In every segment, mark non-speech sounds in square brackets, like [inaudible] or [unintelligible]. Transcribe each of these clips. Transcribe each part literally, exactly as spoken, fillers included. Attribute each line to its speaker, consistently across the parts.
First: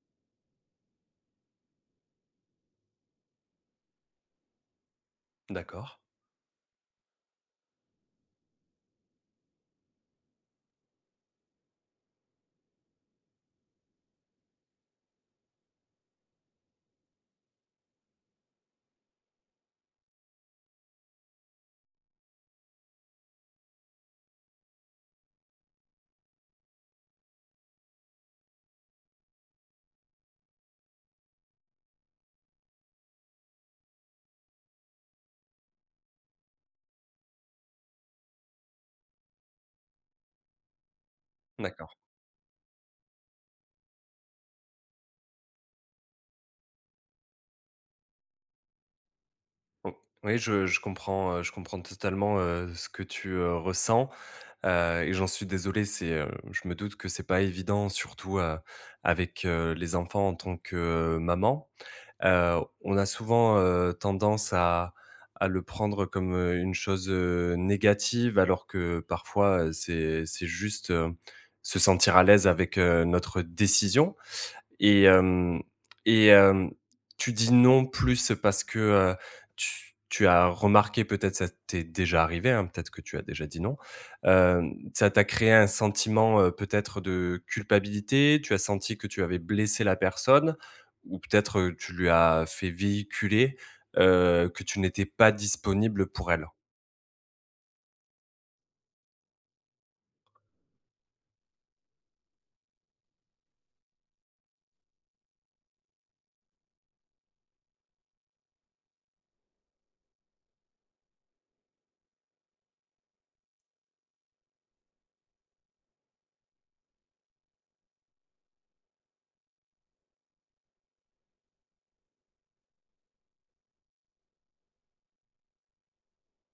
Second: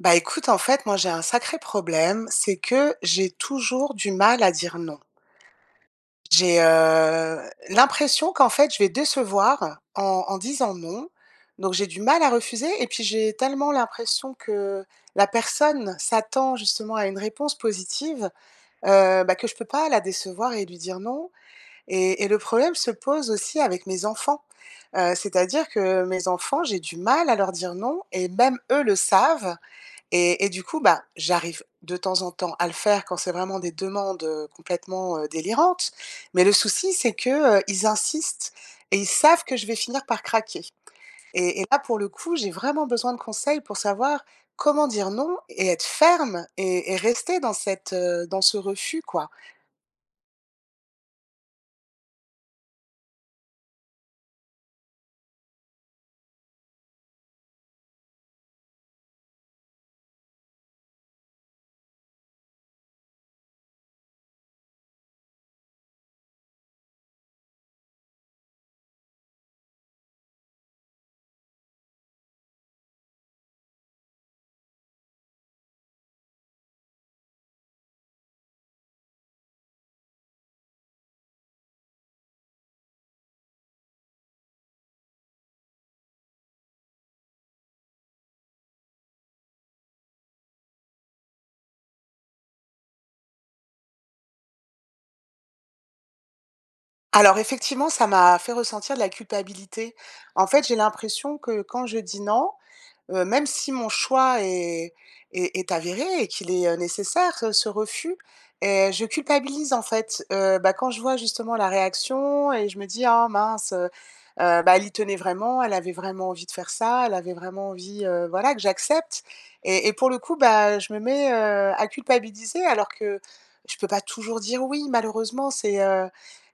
Speaker 1: Bah, écoute, en fait, moi j'ai un sacré problème, c'est que j'ai toujours du mal à dire non.
Speaker 2: D'accord.
Speaker 1: J'ai, heu, l'impression qu'en fait, je vais décevoir en en disant non. Donc j'ai du mal à refuser et puis j'ai tellement l'impression que la personne s'attend justement à une réponse positive, heu, bah, que je peux pas la décevoir et lui dire non et et le problème se pose aussi avec mes enfants. Heu, c'est-à-dire que mes enfants, j'ai du mal à leur dire non et même eux le savent et et, du coup, bah, j'arrive de temps en temps à le faire quand c'est vraiment des demandes complètement, heu, délirantes. Mais le souci, c'est que, heu, ils insistent et ils savent que je vais finir par craquer et et là,
Speaker 2: D'accord.
Speaker 1: pour le coup, j'ai vraiment besoin de conseils pour savoir comment dire non et être ferme et et rester dans cette heu, ce refus, quoi.
Speaker 2: O oui, je je comprends, heu, je comprends totalement, heu, ce que tu, heu, ressens, heu et j'en suis désolé. C'est heu, je me doute que c'est pas évident surtout, heu, avec, heu, les enfants en tant que maman. Heu, on a souvent, heu, tendance à à le prendre comme, heu, une chose, heu, négative, alors que parfois, heu, c'est c'est juste, hem, se sentir à l'aise avec, heu, notre décision et hem et hem, tu dis non plus parce que, heu, tu tu as remarqué, peut-être, ça t'est déjà arrivé, hein, peut-être que tu as déjà dit non, hem, ça t'a créé un sentiment, heu, peut-être de culpabilité? Tu as senti que tu avais blessé la personne ou peut-être, heu, tu lui as fait véhiculer, heu, que tu n'étais pas disponible pour elle?
Speaker 1: Alors, effectivement, ça m'a fait ressentir de la culpabilité. En fait, j'ai l'impression que quand je dis: «non», heu, même si mon choix est est est avéré et qu'il est, heu, nécessaire, heu, ce refus et je culpabilise, en fait, heu, bah, quand je vois, justement, la réaction et je me dis: «Ah mince, heu heu, bah, elle y tenait vraiment. Elle avait vraiment envie de faire ça. Elle avait vraiment envie, heu, voilà que j'accepte» et et pour le coup, bah, je me mets, heu, à culpabiliser alors que je peux pas toujours dire: «oui» malheureusement. C'est, heu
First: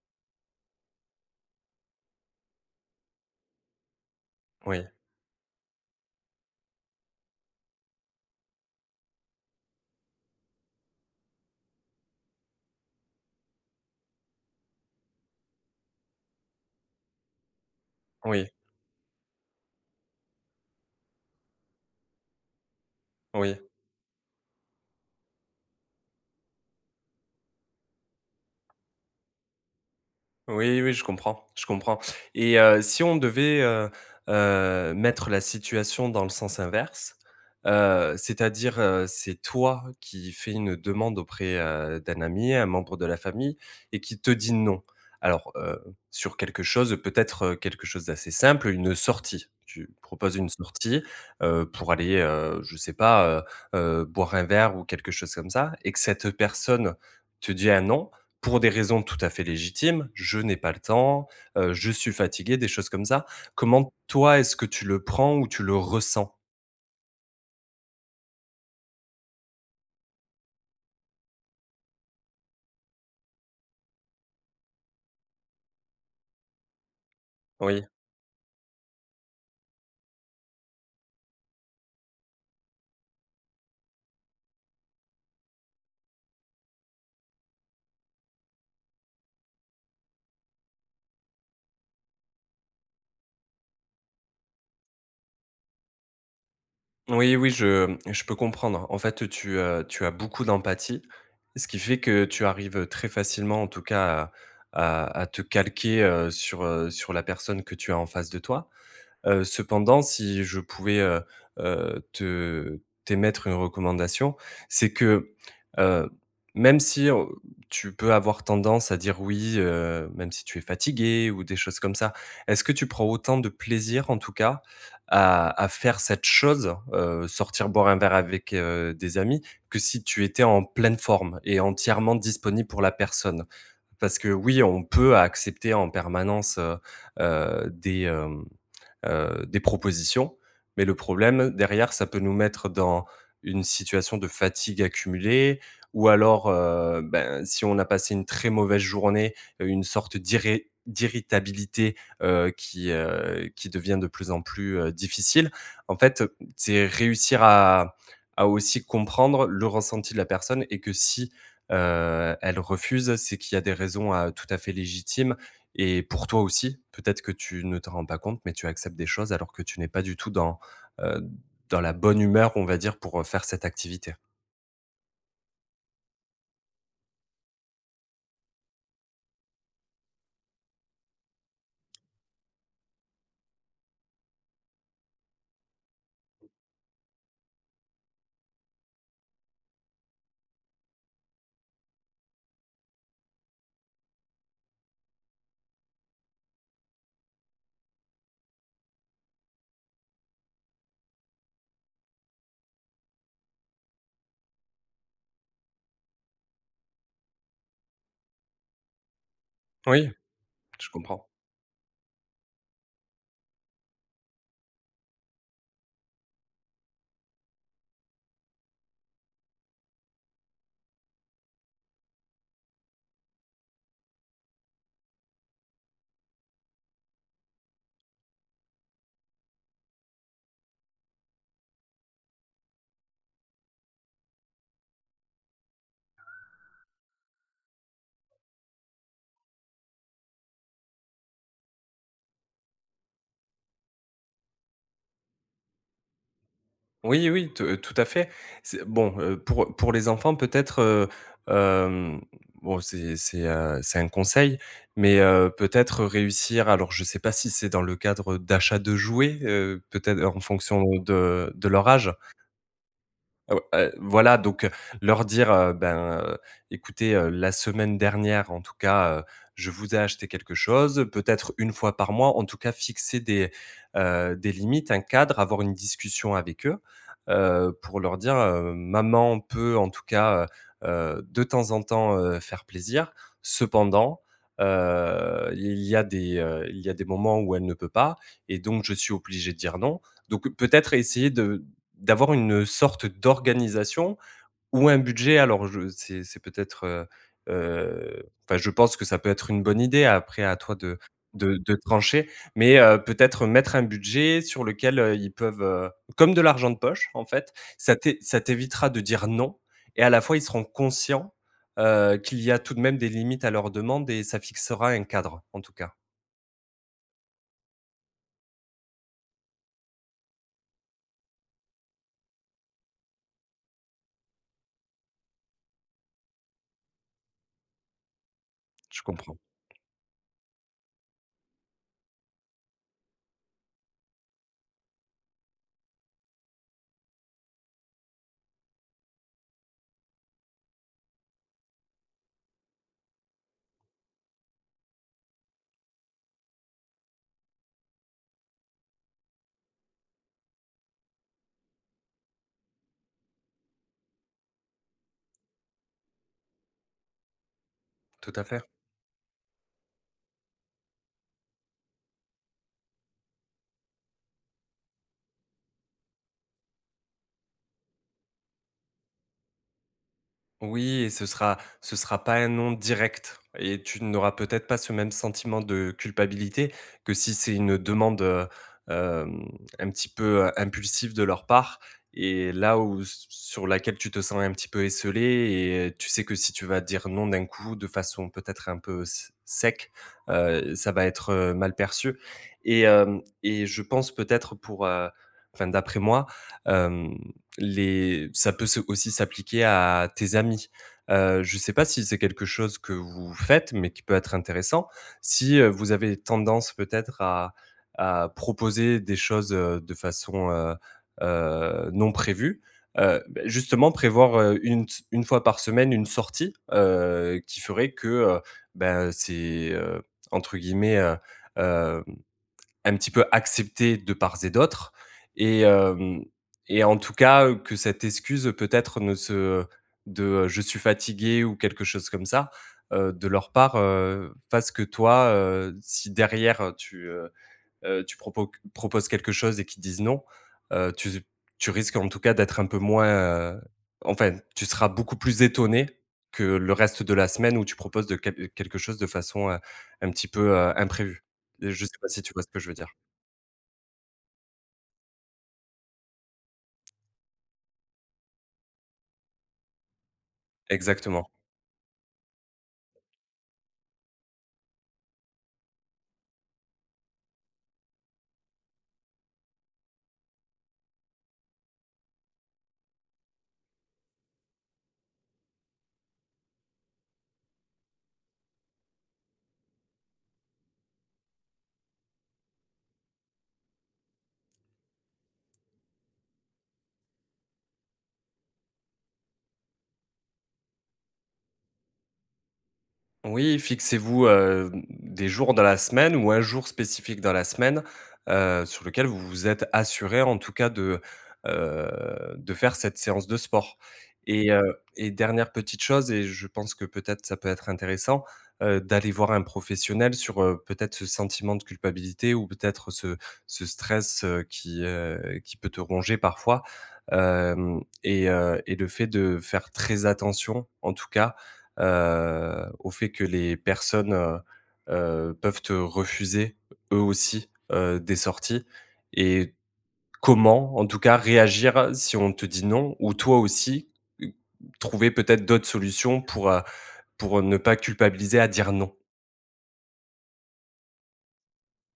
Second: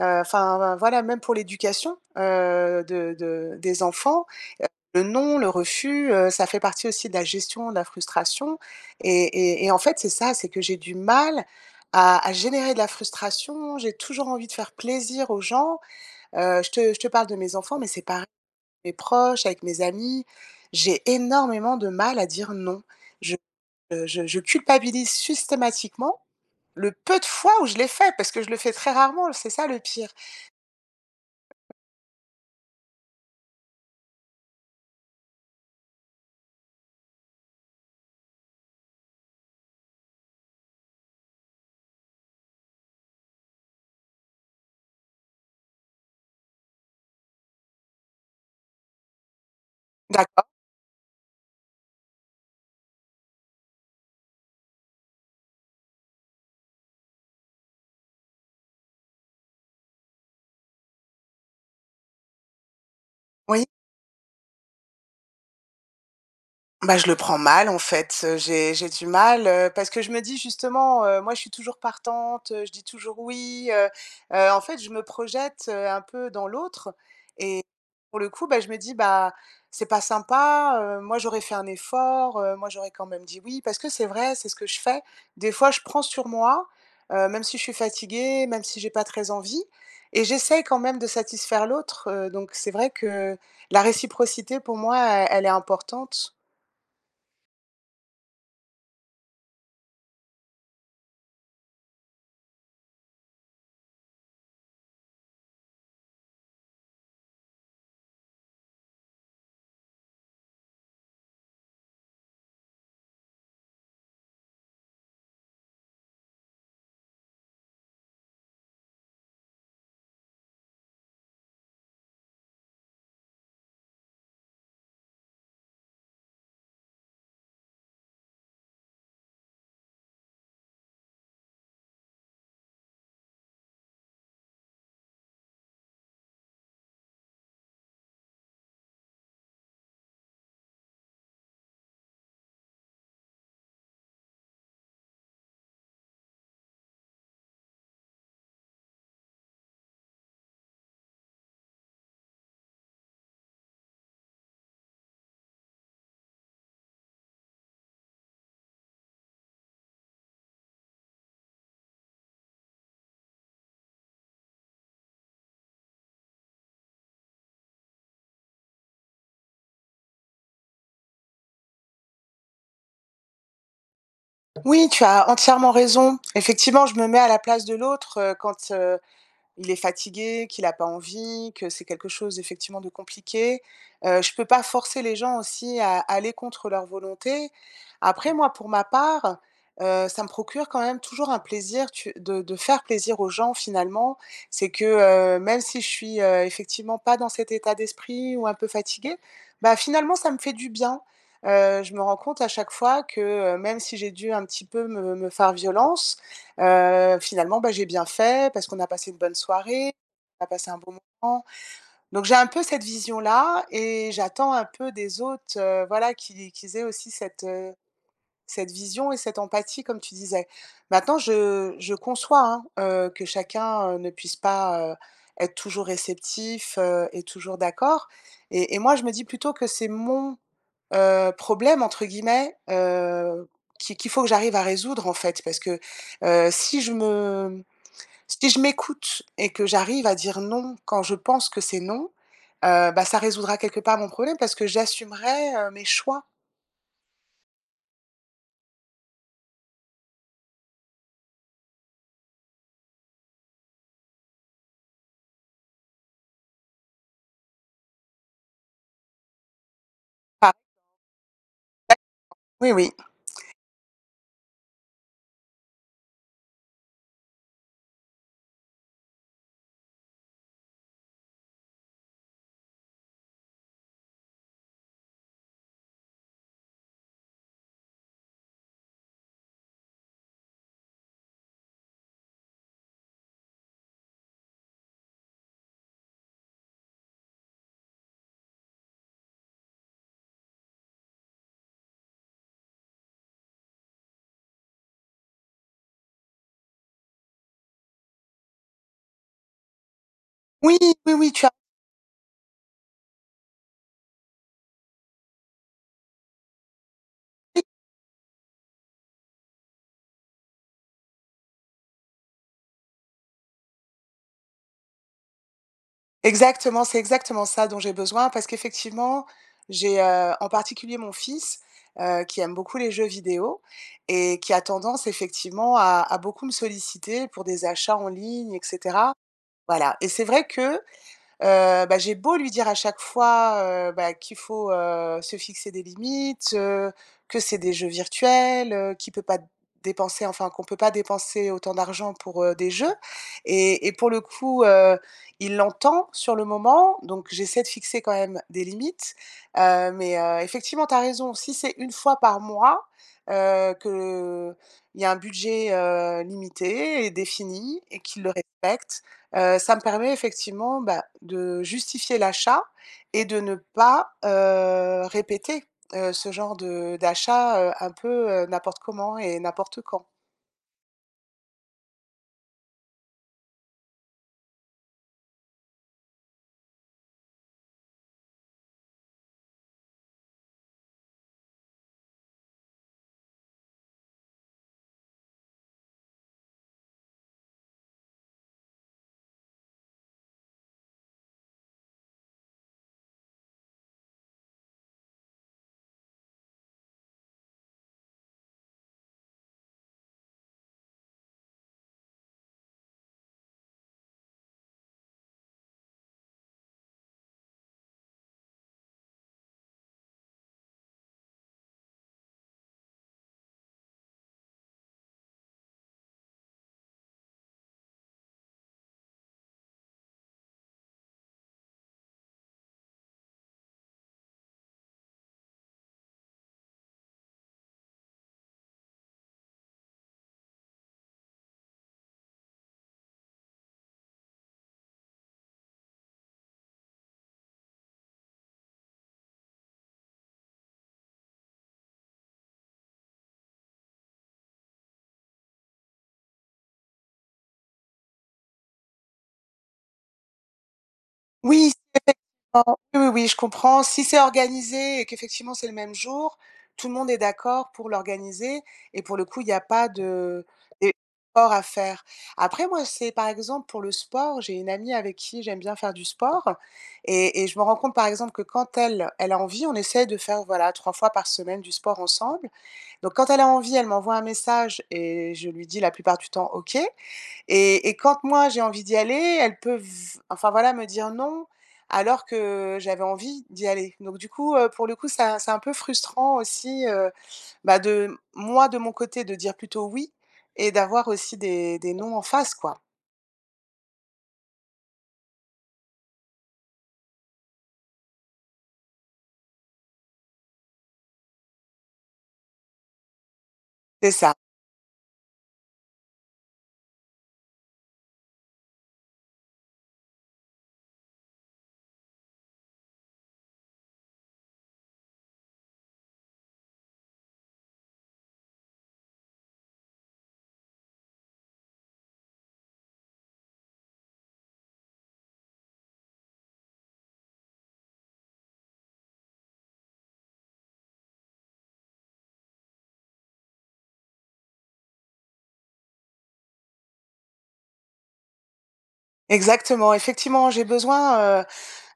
Speaker 1: heu, enfin, voi voilà. Même pour l'éducation, heu, de de des enfants,
Speaker 2: Oui.
Speaker 1: heu, le non, le refus, heu, ça fait partie aussi de la gestion de la frustration et et et en fait, c'est ça, c'est que j'ai du mal à à générer de la frustration. J'ai toujours envie de faire plaisir aux gens. Heu, je te je te parle de mes enfants mais c'est par
Speaker 2: Oui.
Speaker 1: mes proches, avec mes amis. J'ai énormément de mal à dire: «non». Je,
Speaker 2: Oui.
Speaker 1: heu, je je culpabilise sustématiquement, le peu de fois où je l'ai fait parce que je le fais très rarement, l c'est ça, le pire.
Speaker 2: Oui, oui, je comprends, je comprends et heu, si on devait, heu heu, mettre la situation dans le sens inverse, heu, c'est-à-dire, heu, c'est toi qui fais une demande auprès, heu, d'un ami, un membre de la famille et qu'il te dit: «non». Alors heu, sur quelque chose, peut-être, quelque chose d'assez simple, heu, une sortie. Tu proposes
Speaker 1: D'accord.
Speaker 2: une sortie, heu, pour aller, heu, je sais pas, heu heu, boire un verre ou quelque chose comme ça et que cette personne, te dit un: «non» pour des raisons tout à fait légitimes: «Je n'ai pas le temps, heu, je suis fatigué», des choses comme ça.
Speaker 1: Oui.
Speaker 2: Comment, toi, est-ce que tu le prends ou tu le ressens?
Speaker 1: Bah, je le prends mal, en fait, heu, j'ai j'ai du mal, heu, parce que je me dis justement: «Heu, moi, je suis toujours partante, heu, je dis toujours: "oui"», heu heu, en fait, je me projette, heu, un peu dans l'autre et
Speaker 2: Oui.
Speaker 1: pour le coup, bah, je me dis: «Bah, c'est pas sympa. Heu, moi, j'aurais fait un effort, heu, moi, j'aurais, quand même, dit: "oui"» parce que c'est vrai, c'est ce que je fais. Des fois, je prends sur moi, heu, même si je suis fatiguée, même si j'ai pas très envie et j'essaye, quand même, de satisfaire l'autre, heu, donc c'est vrai que la réciprocité, pour moi, elle elle est importante.
Speaker 2: Oui oui, je je peux comprendre. En fait, tu, heu tu as beaucoup d'empathie, ce qui fait que tu arrives, heu, très facilement, en tout cas, à à à te calquer, heu, sur, heu sur la personne que tu as en face de toi. Heu, cependant, si je pouvais, heu heu, te t'émettre une recommandation, c'est que, heu, même si, heu, tu peux avoir tendance à dire: «oui», heu, même si tu es fatiguée ou des choses comme ça, est-ce que tu prends autant de plaisir, en tout cas, à à faire cette chose, heu, sortir boire un verre avec, heu, des amis, que si tu étais en pleine forme et entièrement disponible pour la personne? Parce que oui, on peut accepter en permanence, heu heu, des hem heu, des propositions, mais le problème derrière, ça peut nous mettre dans une situation de fatigue accumulée, ou alors, heu, ben, si on a passé une très mauvaise journée, heu, une sorte d'irré d'irritabilité, heu, qui, heu qui devient de plus en plus, heu, difficile. En fait, c'est réussir à à aussi comprendre le ressenti de la personne et que si, heu, elle refuse, c'est qu'il y a des raisons, heu, tout à fait légitimes et pour toi aussi, peut-être que tu ne t'en rends pas compte, mais tu acceptes des choses alors que tu n'es pas du tout dans, heu, dans la bonne humeur, on va dire, pour, heu, faire cette activité.
Speaker 1: Oui, tu as entièrement raison. Effectivement, je me mets à la place de l'autre, heu, quand, heu, il est fatigué, qu'il a pas envie, que c'est quelque chose effectivement, de compliqué. Heu, je peux pas forcer les gens aussi à à aller contre leur volonté. Après moi, pour ma part, heu, ça me procure quand même toujours un plaisir tu de de faire plaisir aux gens finalement. C'est que, heu, même si je suis, heu, effectivement pas dans cet état d'esprit ou un peu fatigué, bah, finalement, ça me fait du bien. Heu, je me rends compte à chaque fois que, heu, même si j'ai dû un petit peu me me faire violence, heu, finalement, bah, j'ai bien fait parce qu'on a passé une bonne soirée,
Speaker 2: Oui,
Speaker 1: on a passé un
Speaker 2: je
Speaker 1: bon
Speaker 2: comprends.
Speaker 1: moment, donc j'ai un peu cette vision là et j'attends un peu des autres heu, voilà, qu'il ais qu'ils aient aussi cette cette, heu, cette vision et cette empathie, comme tu disais. Maintenant, je je conçois, hein, heu, que chacun, heu, ne puisse pas, heu, être toujours réceptif, heu et toujours d'accord, et- et moi, je me dis plutôt que c'est mon, heu, «problème», entre guillemets, heu, qui qu'il faut que j'arrive à résoudre, en fait. Parce que, heu, si je me si je m'écoute et que j'arrive à dire: «non» quand je pense que c'est non, heu, bah, ça résoudra quelque part mon problème parce que j'assumerais, heu, mes choix.
Speaker 2: Oui, oui, t tout à fait. C'est bon, heu, pour pour les enfants peut-être heu, hem, bon, c'est c'est un c'est un conseil, mais heu, peut-être réussir alors je sais pas si c'est dans le cadre, heu, d'achat de jouets, heu, peut être en
Speaker 1: Ah!
Speaker 2: fonction de de leur âge
Speaker 1: Ouais. Oui, oui.
Speaker 2: heu, ou et voilà, donc heu, leur dire: «Heu, ben, heu, écoutez, heu, la semaine dernière, en tout cas, heu, je vous ai acheté quelque chose» peut être une fois par mois, en tout cas, fixer des, heu, des limites, un cadre, avoir une discussion avec eux, heu, pour leur dire: «Heu, maman peut en tout cas, heu heu, de temps en temps, heu, faire plaisir. Cependant, heu, il y a des, heu il y a des moments où elle ne peut pas et donc je suis obligée de dire, non». Donc peut-être essayer de d'avoir une, heu, sorte d'organisation ou un budget. Alors je c'est c'est peut-être, heu heu, enfin je pense que ça peut être une bonne idée après, à toi
Speaker 1: Oui!
Speaker 2: de
Speaker 1: Oui, oui tu as
Speaker 2: de de trancher, mais heu, peut-être mettre un budget sur lequel, heu, ils peuvent, heu comme de l'argent de poche en fait,
Speaker 1: Oui
Speaker 2: ça t'é ça t'évitera de dire: «Non» et à la fois, ils seront conscients, heu, qu'il y a tout de même des limites à leurs demandes et ça fixera un cadre en tout cas.
Speaker 1: Exactement, c'est exactement ça dont j'ai besoin parce qu'effectivement, j'ai heu, en particulier mon fils, heu, qui aime beaucoup les jeux vidéo et qui a tendance effectivement à à beaucoup me solliciter pour des achats en ligne, et
Speaker 2: Je
Speaker 1: cetera
Speaker 2: comprends.
Speaker 1: voilà. Et c'est vrai que, heu, bah, j'ai beau lui dire à chaque fois, heu, bah, qu'il faut, heu, se fixer des limites, heu, que c'est des jeux virtuels, heu, qu'il peut pas dépenser enfin qu'on peut pas dépenser autant d'argent pour, heu, des jeux. Et et pour le coup, heu, il l'entend sur le moment. Donc j'essaie de fixer quand même des limites. Heu, mais heu, effectivement, tu as raison. Si c'est une fois par mois, heu, qu'il y a un budget, heu, limité et défini et qu'il le
Speaker 2: Tout à fait!
Speaker 1: respecte, heu, ça me permet effectivement, bah, de justifier l'achat et de ne pas, heu, répéter, heu, ce genre de d'achat, heu, un peu, heu, n'importe comment et n'importe quand.
Speaker 2: Oui, et ce sera ce sera pas un non direct et tu n'auras peut-être pas ce même sentiment de culpabilité que si c'est une demande, heu, hem, un petit peu, heu, impulsive de leur part et là, où, s sur laquelle tu te sens un petit peu esseulée et heu tu sais que si tu vas dire: «non» d'un coup, de façon peut-être un peu s sec, heu, ça va être, heu, mal perçu et hem et je pense peut-être pour, heu, enfin, d'après moi, hem, les ça peut se aussi s'appliquer à tes amis. Heu, je sais pas si c'est quelque chose que vous faites, mais qui peut être intéressant. Si, heu, vous avez tendance, peut-être, à à proposer des choses, heu, de façon, heu heu, non prévue, heu, bah, justement, prévoir, heu, une ts une fois par semaine, une sortie, heu, qui ferait que, heu, ben, c'est, heu, entre guillemets, heu, hem, un petit peu accepté de part, et d'autre et hem et en tout cas, heu, que cette excuse peut-être ne se, heu de heu: «Je suis fatigué» ou quelque chose comme ça, heu, de leur part, heu, fasse que toi, heu, si derrière, tu, heu heu, tu propoc proposes quelque chose et qu'ils disent: «non», heu, tu z tu risques, en tout cas, d'être un peu moins, heu, enfin, tu seras beaucoup plus étonnée que le reste de la semaine où tu proposes de quel heu, quelque chose de façon, heu, un petit peu, heu, imprévue.
Speaker 1: Oui,. [unintelligible]
Speaker 2: Je sais pas si tu vois ce que
Speaker 1: Oui,
Speaker 2: je veux dire?
Speaker 1: oui, oui, je comprends. Si c'est organisé et qu'effectivement, c'est le même jour, tout le monde est d'accord pour l'organiser et pour le coup, il y a pas de
Speaker 2: Exactement.
Speaker 1: d'efforts à faire. Après moi, c'est, par exemple, pour le sport, j'ai une amie avec qui j'aime bien faire du sport et et je me rends compte, par exemple, que quand elle, elle a envie, on essaie de faire, voilà, trois fois par semaine du sport ensemble, donc quand elle a envie, elle m'envoie un message et je lui dis la plupart du temps: «OK» et et quand, moi, j'ai envie d'y aller, elle peut v enfin, voilà, me dire: «non» alors que j'avais envie d'y aller, donc du coup, heu, pour le coup, ça, c'est un peu frustrant aussi, heu, bah, de moi, de mon côté, de dire plutôt: «oui» et d'avoir aussi des des non en face, quoi.
Speaker 2: Oui, fixez-vous, heu, mmh des jours dans la semaine ou un jour spécifique dans la semaine. Heu, sur lequel vous vous êtes assuré, en tout cas de, heu, de faire cette séance de sport
Speaker 1: C'est ça.
Speaker 2: et heu et dernière petite chose et je pense que peut-être ça peut être intéressant, heu, d'aller voir un professionnel sur, heu, peut-être ce sentiment de culpabilité ou peut-être ce ce stress, heu, qui, heu qui peut te ronger parfois. Hem et heu, et le fait de faire très attention, en tout cas, heu, au fait que, les personnes, heu heu, peuvent te refuser, eux aussi, heu, des, heu, sorties et comment, en tout cas, réagir si on te dit: «Non» ou toi aussi, heu, trouver peut-être d'autres solutions pour, heu pour ne pas culpabiliser à dire: «non.»
Speaker 1: Exactement, effectivement, j'ai besoin, heu,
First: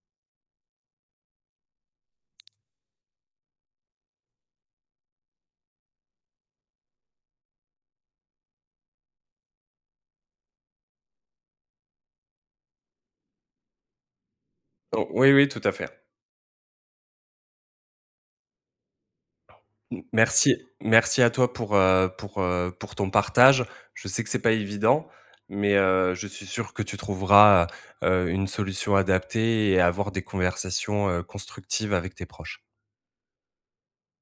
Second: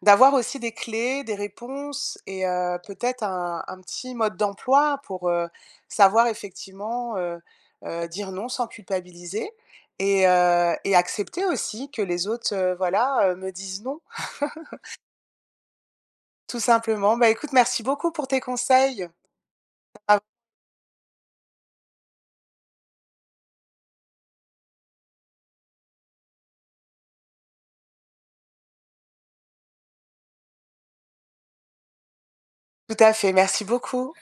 Speaker 1: d'avoir aussi des clés, des réponses et heu, peut-être un un petit mode d'emploi pour, heu, savoir effectivement, heu heu, dire: «non» sans culpabiliser et heu et accepter aussi que les autres, heu, voilà, heu, me disent: «non.» [laughs]
Speaker 2: O oui, oui, tout à fait.
Speaker 1: Tout simplement. Bah, écoute, merci beaucoup pour tes conseils.
Speaker 2: M
Speaker 1: [unintelligible]
Speaker 2: merci merci à toi pour, heu pour, heu pour ton partage. Je sais que c'est pas évident, mais heu, je suis sûr que tu trouveras, heu heu, une solution adaptée et avoir des conversations, heu, constructives avec tes proches.
Speaker 1: Tout à fait, merci beaucoup.